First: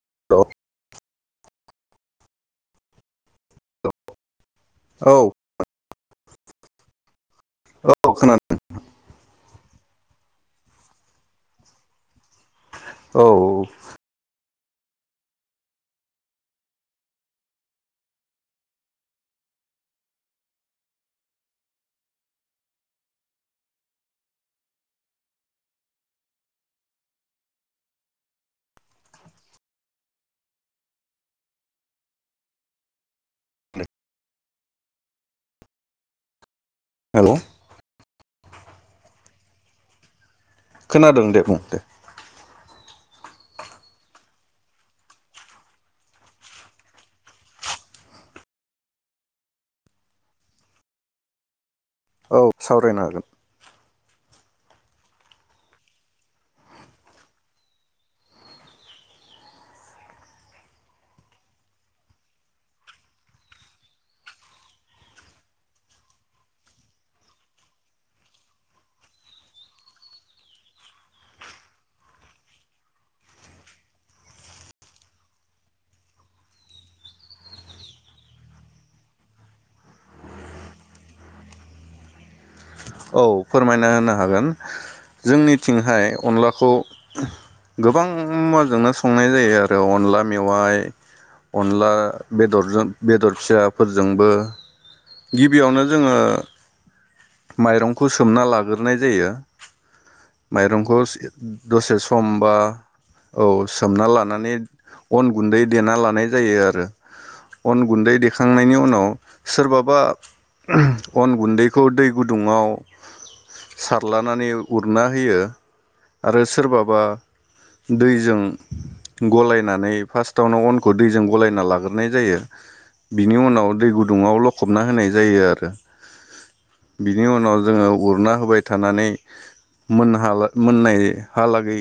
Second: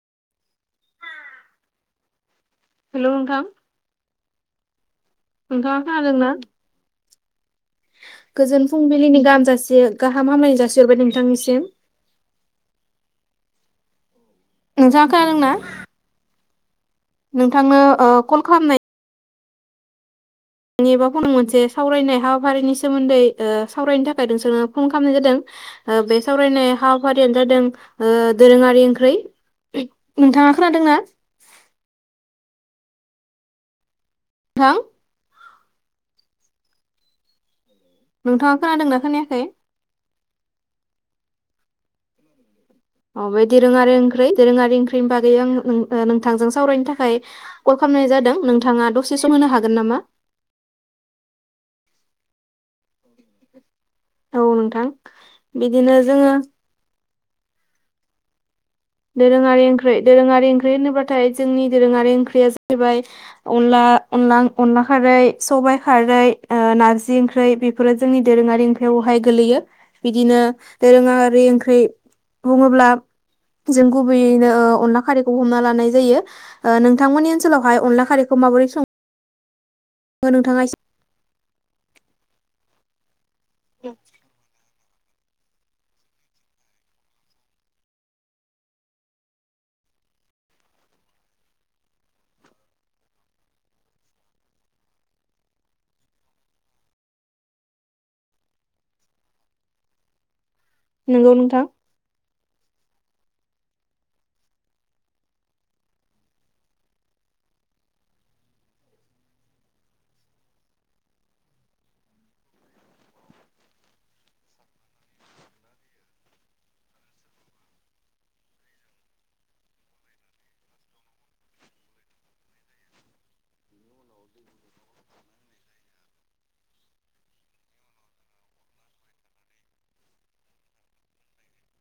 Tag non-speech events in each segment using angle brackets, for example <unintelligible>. <unintelligible> हेल नोंथां। औ नोंथाङा खोनादोंना? औ खोनादों गोजोन फुंबिलिनि गाहाम जासि गाहाम हामलायनाय जासि सि हरबाय नोंथांनिसिम। औ। नोंथाङा खोनादोंना? नोंथांनो कल खालामनाय एबा फन मोनसे सावरायनाय हाबाफारिनि सोमोन्दै सावरायनो थाखाय नोंसोरखो फन खालामनाय जादों बे सावरायनाय हाबाफारियानो जादों ओ दोरोङारि ओंख्रै, नोंथाङा खोनादोंना? थां। हेलौ नोंथाङा खोनादोंना खोनायाखै? खोनादों दे बुं दे। औ बे दोरोङारि ओंख्रै दोरोङारि ओंख्रैनि बागै आं नोंथांजों सावरायनो थाखाय कल खालामनाय जादों नोंथाङा दसे सम होनो हागोन नामा? औ सावरायनो हागोन औ नोंथां बिदिनो जोङो दोरोङारि ओंख्रै दोरोङारि ओंख्रै होनोब्लाथाय जोंनि दोरोङारि ओंख्रैया जाहैबाय अनला अनला अनला खारै सबायाइ खारै नारजि ओंख्रै बेफोरो जोंनि दोरोङारि ओंख्रैयावहाय गोलैयो बिदिनो दोरोङारि ओंख्रै बुङोब्ला जों गुबैयैनो ओ अनला खारैखौ हमना लानाय जायो ओ नोंथांमोननि ओनसोलावहाय अनला खारैखौ माबोरै सं ङो नोंथाङा एसे औ फोरमायना एसे होनो हागोन जोंनिथिंहाय अनलाखौ गोबां मुवाजोंनो संनाय जायो आरो अनला मेवाय अनला बेदरजों बेदर फिसाफोरजोंबो गिबियावनो जोङो माइरंखौ सोमना लाग्रोनाय जायो। माइरंखौ नंगौ नोंथां दसे सम बा औ सोमना लानानै अन गुन्दै देना लानाय जायो आरो अन गुन्दै देखांनायनि उनाव सोरबाबा अन गुन्दैखौ दै गुदुङआव सारलानानै उरना होयो आरो सोरबाबा दैजों गलायनानै फास्तावनो अनखौ दैजों गलायना लाग्रोनाय जायो बिनि उनाव दै गुदुङाव लखबना होनाय जायो आरो बिनि उनाव जोङो उरना होबाय थानानै मोन मोननाय हालागै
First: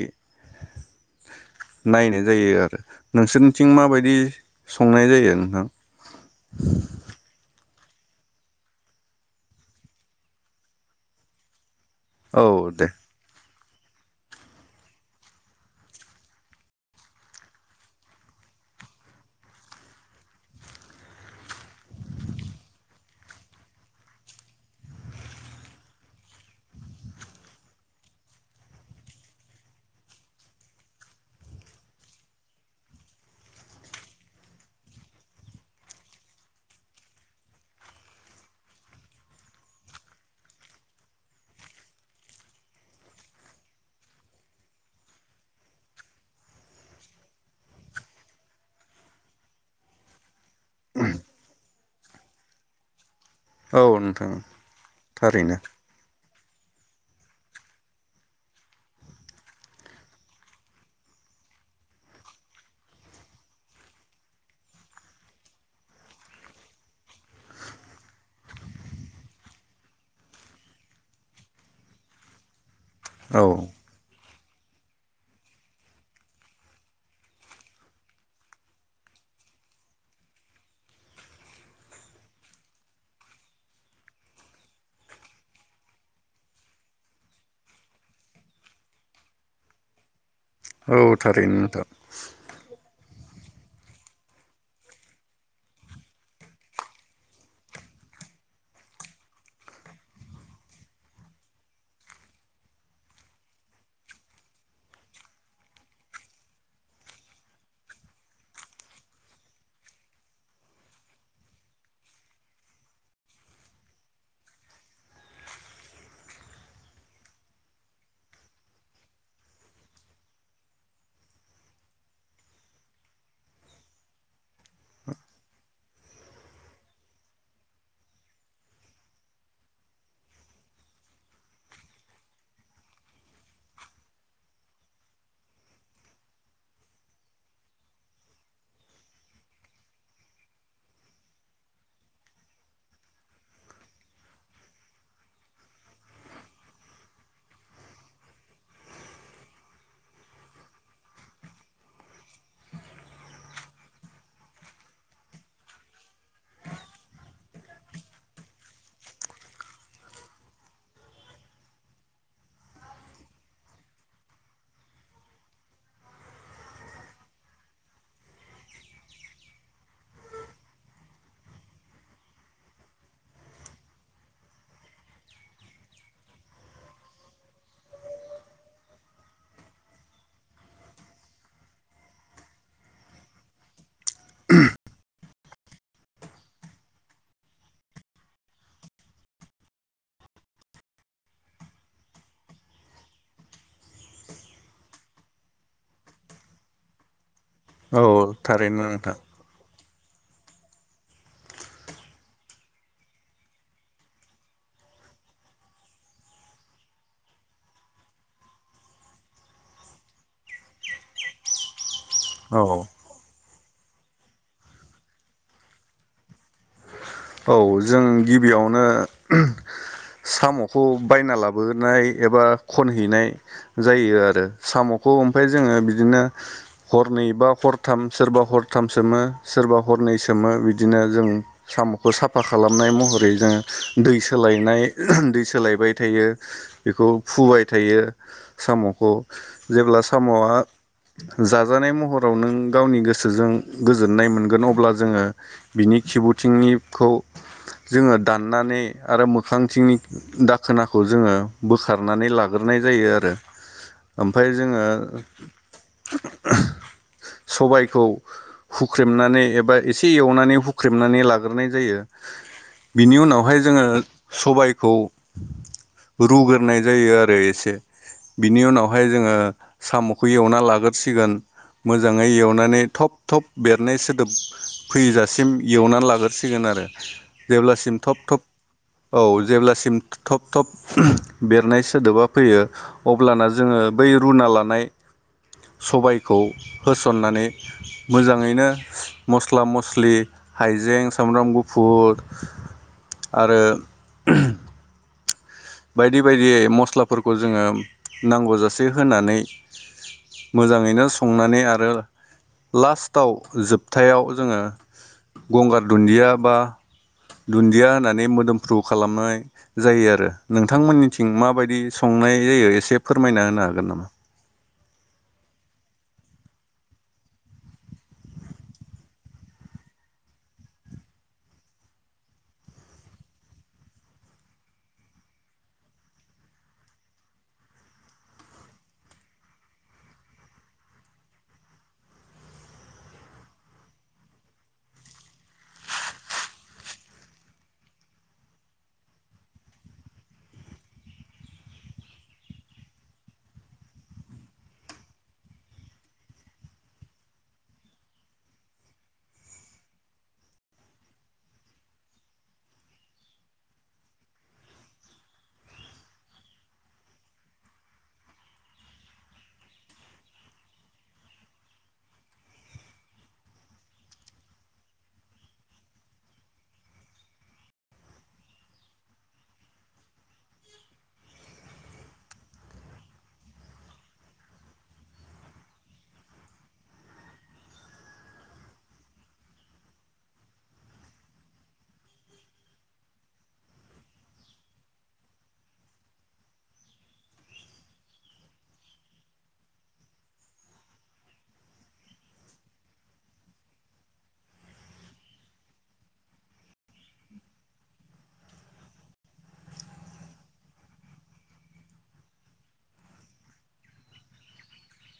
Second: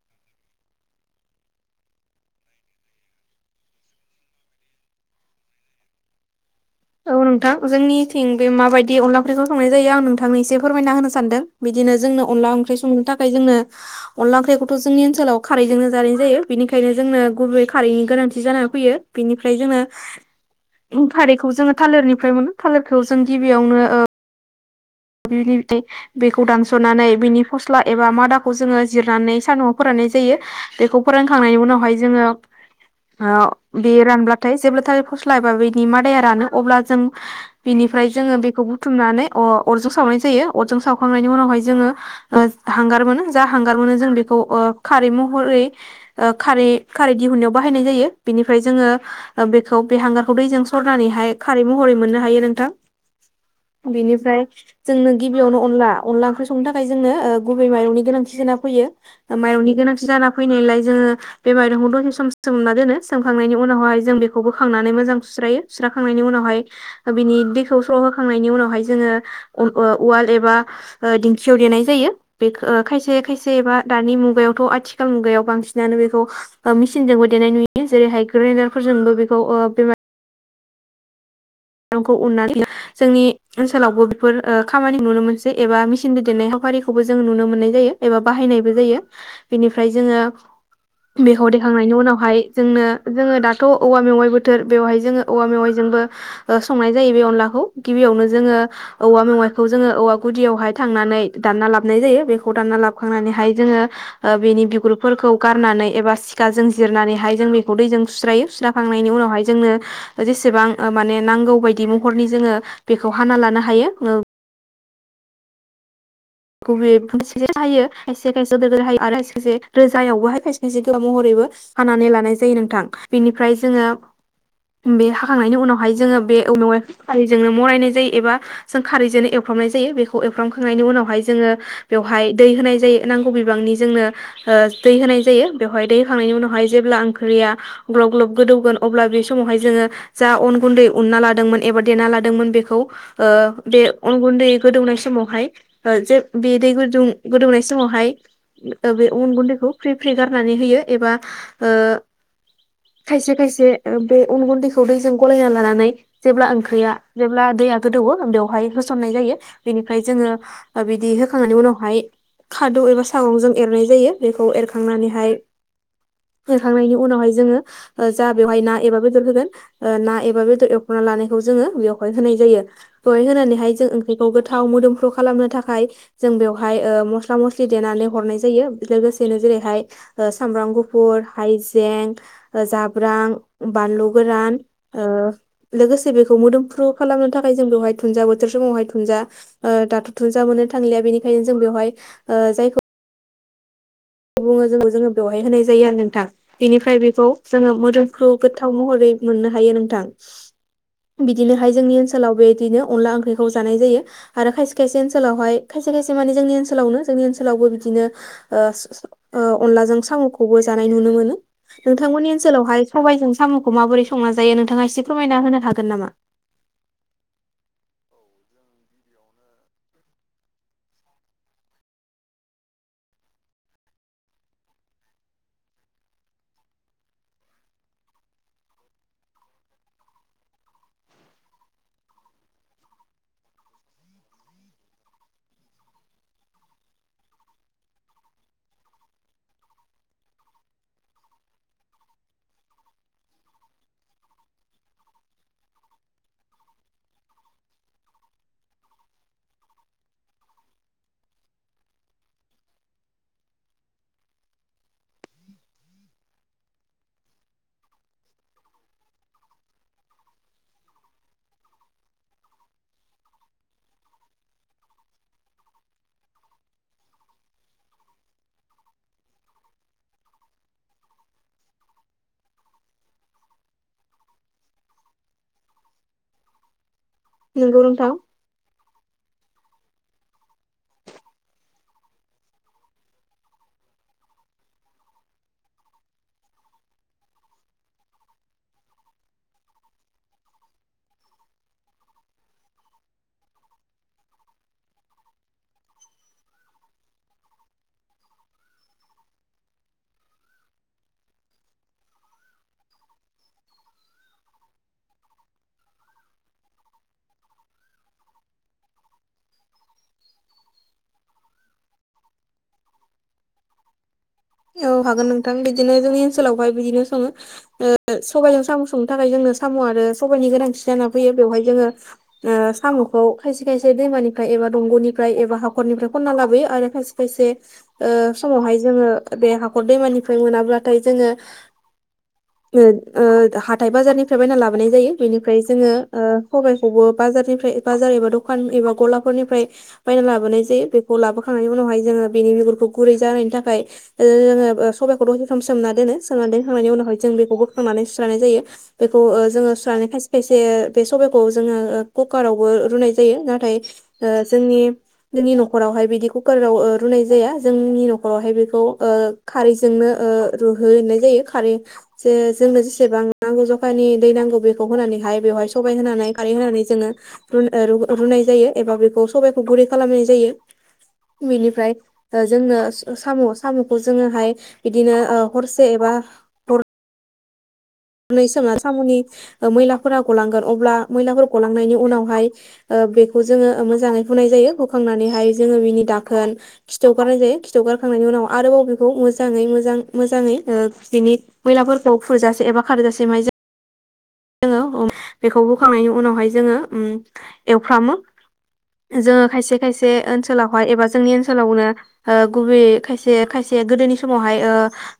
नायनाय जायो आरो नोंसोरनिथिं माबायदि संनाय जायो नोंथां औ नोंथां जोंनिथिं बे माबायदि अनला ओंख्रैखौ संनाय जायो आं नोंथांनि एसे फोरमायना होनो सानदों बिदिनो जोंनो औ अनला ओंख्रि दे संनो थाखाय जोंनो अनला ओंख्रिखौथ' जोंनि ओनसोलाव खारैजोंनो जानाय जायो बेनिखायनो जोंनो गुबै खारैनि गोनांथि जानानै फैयो बेनिफ्राय जोंनो खारैखौ जोङो थालिरनिफ्राय मोनो थालिरखौ जों गिबियावनो ओ बिनिफ्राय बेखौ दानसनानै बिनि फस्ला एबा मादाखौ जोङो जिरनानै सान्दुंआव फोराननाय जायो बेखौ फोरानखांनायनि उनावहाय जोङो ओ बे रानब्लाथाय जेब्लाथाय फस्ला एबा बेनि मादाया रानो अब्ला जों बिनिफ्राय जोङो बेखौ बुथुमनानै अ रजों सावनाय जायो अरजों सावखांनायनि उनावहाय जोङो हांगार मोनो जा हांगार मोनो जों ओ बेखौ खारै महरै खारै दिहुननायाव बाहायनाय जायो बेनिफ्राय जोङो बेखौ बे हांगार खौ दैजों सरनानैहाय खारै मह रै मोननो हायो नोंथां। औ नोंथां बेनिफ्राय जोंनो थारैनो गिबियावनो अनला अनला ओंख्रि सं नो थाखाय जोंनो ओ गुबै माइरंनि गोनांथि जाना फैयो माइरंनि गोनांथि जाना फैनायलाय जोङो बे माइरंखौ दसे सम सोमना दोनो सोमखांनायनि उनावहाय जों बेखौ बोखांनानै मोजां सुस्रायो सुस्राखांनायनि उनावहाय ओ बिनि दैखौ स्र होखांनायनि उनावहाय जोङो उ-उवाल एबा ओ दिंखियाव देनाय जायो बे ओ खायसे औ खायसेबा दानि मुगायाव थ आथिखाल मुगायाव बांसिनानो बेखौ ओ मेसिनजोंबो देनाय नुयो जेरैहाय ग्रेन्दारफोरजोंबो बेखौ ओ बे माय रंखौ उन्नानै जोंनि ओनसोलावबो बेफोर ओ खामानिखो नुनो मोनसै एबा मेसिन दैदेननाय हाबाफारिखौबो जों नुनो मोननाय जायो एबा बाहायनायबो जायो बेनिफ्राय जोङो औ बेखौ थारैनो नोंथां देखांनायनि उनावहाय जोंनो जोङो दाथ' औवा मेवाइ बोथोर बेवहाय जोङो औवा मेवाइजोंबो ओ संनाय जायो बे अनलाखौ गिबियावनो जोङो औवा मेवाइखौ जोङो औवा गुदियावहाय थांनानै दानना लाबनाय जायो बेखौ दानना लाबखांनानैहाय जोङो ओ बेनि बिगुरफोरखौ गारनानै एबा सिखाजों जिरनानैहाय जों बेखौ दैजों सुस्रायो सुस्राखांनायनि उनावहाय जोंनो जेसेबां माने नांगौ बायदि महरनि जोङो बेखौ हाना लानो हायो ओ गुबेैयै मोनसे हायो खायसे खायसे गो हायो आरो खाय खायसे रोजायावबोहायो खायसे खायसे गोबाव महरैबो हानानै लानाय जायो नोंथां बेनिफ्राय जोङो बे हाखांनायनि उनावहाय जोङो बे औवा मेवायखौ खारैजोंनो मरायनाय जायो एबा जों खारैजोंनो एवफ्रामनाय जायो बेखौ एवफ्रामखांनायनि उनावहाय जोङो बेवहाय दै होनाय जायो नांगौ बिबांनि जोंनो ओ दै होनाय जायो बेवहाय दै होखांनायनि उनावहाय जेब्ला ओंख्रिया ग्लब ग्लब गोदौगोन अब्ला बे समावहाय जोङो जा अन गुन्दै उनना लादोंमोन एबा देना लादोंमोन बेखौ बे अन गुन्दै गोदौनाय समावहाय जे बे दै गुदुं गोदौनाय समावहाय ओ बे उन गुन्दैखौ फ्रि फ्रि गारनानै होयो एबा ओ खायसे खायसे बे अन गुन्दैखौ दैजों गलायना लानानै जेब्ला ओंख्रिया जेब्ला दैया गोदौवो बेवहाय होसननाय जायो बेनिफ्राय जोङो ओ बिदि होखांनायनि उनावहाय खादौ एबा सागंजों एरनाय जायो बेखौ एरखांनानैहाय एरखांनायनि उनावहाय जोङो ओ जा बेवहाय ना एबा बेदर होगोन ओ ना एबा बेदर एरखना लानायखौ जोङो बेवहाय होनाय जायो बेवहाय होनानैहाय जों ओंख्रिखौ गोथाव मोदोमफ्रु खालामनो थाखा य जों बेयावहाय ओ मस्ला मस्लि देनानै हरनाय जायो लोगोसेनो जेरैहाय ओ सामब्राम गुफुर हायजें जाब्रां बानलु गोरान ओ लोगोसे बेखौ मोदोमफ्रु खालामनो थाखाय जों बेवहाय थुुनजा बोथोर समावहाय थुनजा आ दाथ' थुनजा मोननो थांलिया बेनिखायनो जों बेवहाय ओ जायखौ बुङो जों जोङो बेवहाय होनाय जायो आरो नोंथां बेनिफ्राय बेखौ जोङो औ मोदोमफ्रु गोथाव थारैनो महरै नोंथां मोननो हायो नों थां बिदिनोहाय जोंनि ओनसोलाव बेदिनो अनला ओंख्रिखौ जानाय जायो आरो खायसे खायसे ओनसोलावहाय खायसे खायसे माने जोंनि ओनसोलावनो जोंनि ओनसोलावबो बिदिनो ओ ओ अनलाजों सामखौबो जानाय नुनो मोनो नोंथांमोननि औ ओनसोलावहाय सबायजों सामखौ माबोरै संना जायो नोंथाङा एसे फोरमायना होनो हागोन नामा औ जों गिबियावनो ओहोम सामखौ बायना लाबोनाय एबा खनहैनाय जायो आरो सामखौ ओमफ्राय जोङो बिदिनो हरनै बा हरथाम सोरबा हरथाम सोमो सोरबा हरनै सोमो बिदिनो जों साम खौ साफा खालामनाय महरै जोङो दै सोलायनाय ओहोम दै सोलायबाय थायो बेखौ फुबाय थायो सामखौ जेब्ला सामआ जाजानाय महराव नों गावनि गोसोजों गोजोननाय मोनगोन अब्ला जोङो बिनि खिबुथिंनि खौ जोङो दाननानै आरो मोखांथिंनि दाखोनाखौ जोङो बोखारनानै लाग्रोनाय जायो आरो ओमफ्राय जोङो ओ सबायखौ हुख्रेमनानै एबा एसे एवनानै हुख्रेमनानै लाग ग्रोनायजायो बिनि उनावहाय जोङो सबायखौ रुग्रोनाय जायो आरो एसे बिनि उनावहाय जोङो सामखौ एवना लागोरसिगोन मोजाङै एवनानै थब थब बेरनाय सोदोब फैजासिम एवनानै लाग्रो सिगोन आरो नोंगौ जेब्लासिम नोंथां थब थब औ जेब्लासिम थब थब ओहोम बेरनाय सोदोबा फैयो अब्लाना जोङो बै रुना लानाय सबायखौ होसननानै मोजाङैनो मस्ला मस्लि हाइजें सामब्राम गुफुर आरो ओहोम बाइदि बाइदि मसलाफोरखौ जोङो नांगौ जासे होनानै मोजाङैनो सांननानै आरो लासथाव जोबथायाव जोङो गंगार दुन्दिया बा दुन्दिया होननानै मोदोमफ्रु खालामनाय जायो आरो नोंथांमोननिथिं माबायदि संनाय जायो एसे फोरमायना होनो हागोन नामा औ हागोन नोंथां बिदिनो जोंनि ओनसोलावहाय बिदिनो सङो ओ सबायजों साम संनो थाखाय जोंनो साम आरो सबायाइनि गोनांथि जाना फैयो बेवहाय जोङो ओ सामखौ खायसे खायसे दैमानिफ्राय एबा दंगनिफ्राय एबा हाखरनिफ्राय खनना लाबोयो आरो खायसे खायसे ओ समावहाय जोङो बे हाखर दैमानिफ्राय मोनाब्लाथाय जोङो ओ ओ हाथाइ बाजारनिफ्राय बायना लाबोनाय जायो बेनिफ्राय जोङो ओ सबायाइखौबो बाजारनिफ्राय बाजार एबा दखान एबा गलाफोरनिफ्राय बायना लाबोनाय जायो बेखौ लाबोखांनायनि उनावहाय जोङो बेनि बिगुरखौ गुरै जानायनि थाखाय ओ सबाइखौ दसेसम सोमना दोनो सोमना दोनखांनायनि उनावहाय जों बेखौ बोखांनानै सुस्रानाय जायो बेखौ ओ जोङो सुनानै खायसे खायसे बे सबाइखौ जोङो कुकारावबो रुनाय जायो नाथाय ओ जोंनि जोंनि नखरावहाय बिदि कुकाराव रुनाय जाया जोंनि नखरावहाय बेखौ ओ खारैजोंनो ओ रुहैनाय जायो खारै जे जोंनो जेसेबां नांगौ जखानि दै नांगौ बेखौ होनानैहाय बेवहाय सबायाइ होनानै खारै होनानै जोङो रू ओ रुनाय जायो एबा बेखौ सबायाइखौ गुरै खालामनाय जायो बेनिफ्राय जोंनो सामस खामुखौ जोङोहाय बिदिनो ओ हरसे एबा नइ सोमना सामनि ओ मैलाफोरा गलांगोन अब्ला मैलाफोर गलांनायनि उनावहाय ओ बेखौ जोङो मोजाङै हुनाय जायो हुखांनानैहाय जोङो बिनि दाखोन खिथु गारनाय जायो खिथु गारखांनायनि उनाव आरोबाव बेखौ मोजाङै मोजां मोजाङै ओ बिनि मैलाफोरखौ फुजासे एबा खारजासिमायजा जोंङो बेखौ बोखांनायनि उनावहाय जोङो ओम एवफ्रामो जोङो खायसे खायसे ओनसोलावहाय एबा जोंनि ओनसोलावनो ओ गुबै खायसे खायसे गोदोनि समावहाय ओ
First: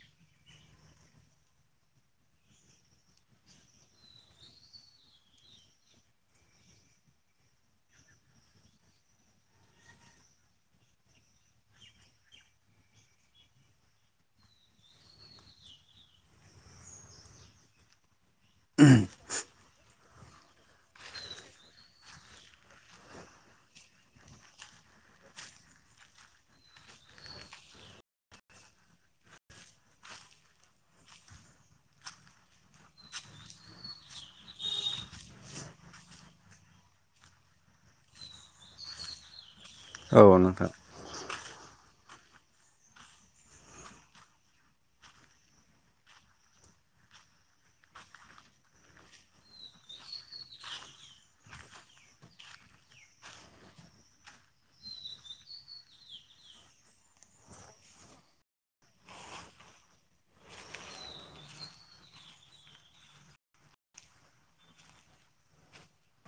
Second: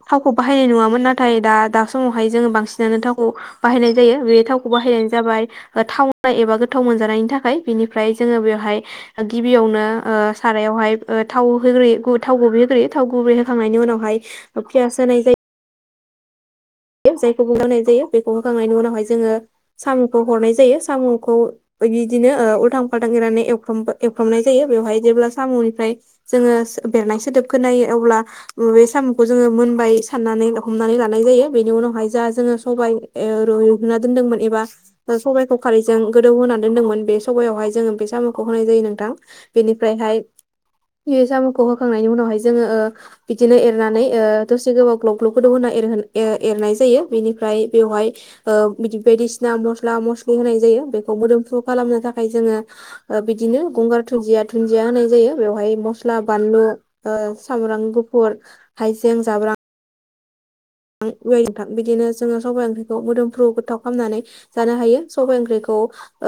थावखौ बाहायनाय नुवामोन नाथाय दा दा समावहाय जोङो बांसिनानो थावखौ बाहायनाय जायो बे थावखौ बाहायनाय जाबाय थावनाय एबा गोथाव मोनजानायनि थाखाय बेनिफ्राय जोङो बेवहाय गिबियावनो ओ सारायावहाय ओ थाव होग्रोयो गु थाव गुबै होग्रोयो थाव गुबै होखांनायनि उनावहाय पियास होनाय जायो जायखौ बुंनाय जायो बेखौ होखांनायनि उनावहाय जोङो सा खौ हरनाय जायो सामखौ बिदिनो उल्थां फाल्थां एरनानै एव एवख्रमनाय जायो बेवहाय जेब्ला सामनिफ्राय जोङो बेरनाय सोदोब खोनायो अब्ला बे सामखौ जोङो मोनबाय साननानै हमनानै लानाय जायो बेनि उनावहाय जा जोङो सबाइ रुना दोनदोंमोन एबा सबाइखौ खारैजों गोदौ होना दोनदोंमोन बे सबायावहाय जोङो बे सामखौ होनाय जायो नोंथां बेनिफ्रायहाय औ नोंथां बे सामखौ होखांनायनि उनावहाय जोङो ओ बिदिनो एरनानै ओ दसे गोबाव ग्लब ग्लब गोदो होना एरहोन ए एरनाय जायो बेनिफ्राय बेवहाय ओ बायदिसिना मस्ला मस्लि होनाय जायो बेखौ मोदोमफ्रु खालामनो थाखाय जोङो ओ बिदिनो गंगार दुुनन्दिया दुुनदिया होनाय जायो बेवहाय मस्ला बानलु ओ सामब्राम गुफुर हाइजें जाब्रां नोंथां बिदिनो जोङो सबाइ ओंख्रिखौ मोदोमफ्रु गोथाव खालामनानै जानो हायो सबाय ओंख्रिखौ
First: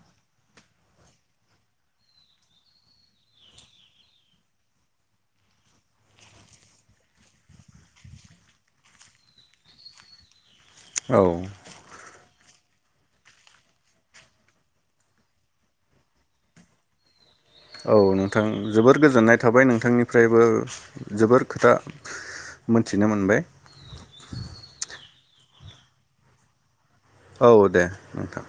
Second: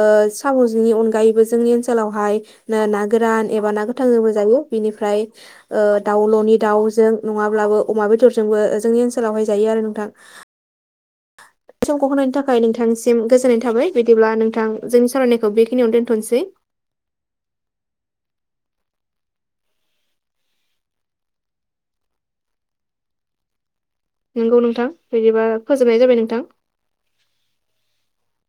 ओ सामजोंनि अनगायैबो जोंनि ओनसोलावहाय नो ना गोरान एबा ना गोथाजोंबो जायो बिनिफ्राय ओ दाउ ननि दाउजों नङाब्लाबो अमा बेदरजोंबो जोंनि ओनसो लावहाय जायो आरो नोंथां औ खौ होनायनि थाखाय नोंथांनिसिम गोजोननाय थाबाय बिदिब्ला नोंथां जोंनि सावरायनायखौ बेखिनियावनो दोन्थ नोसै औ नोंथां जोबोर गोजोननाय थाबाय नोंथांनिफ्रायबो जोबोर खोथा मोनथिनो मोनबाय नंगौ नोंथां बिदिबा फोजोबनाय जाबाय नोंथां औ दे नोंथां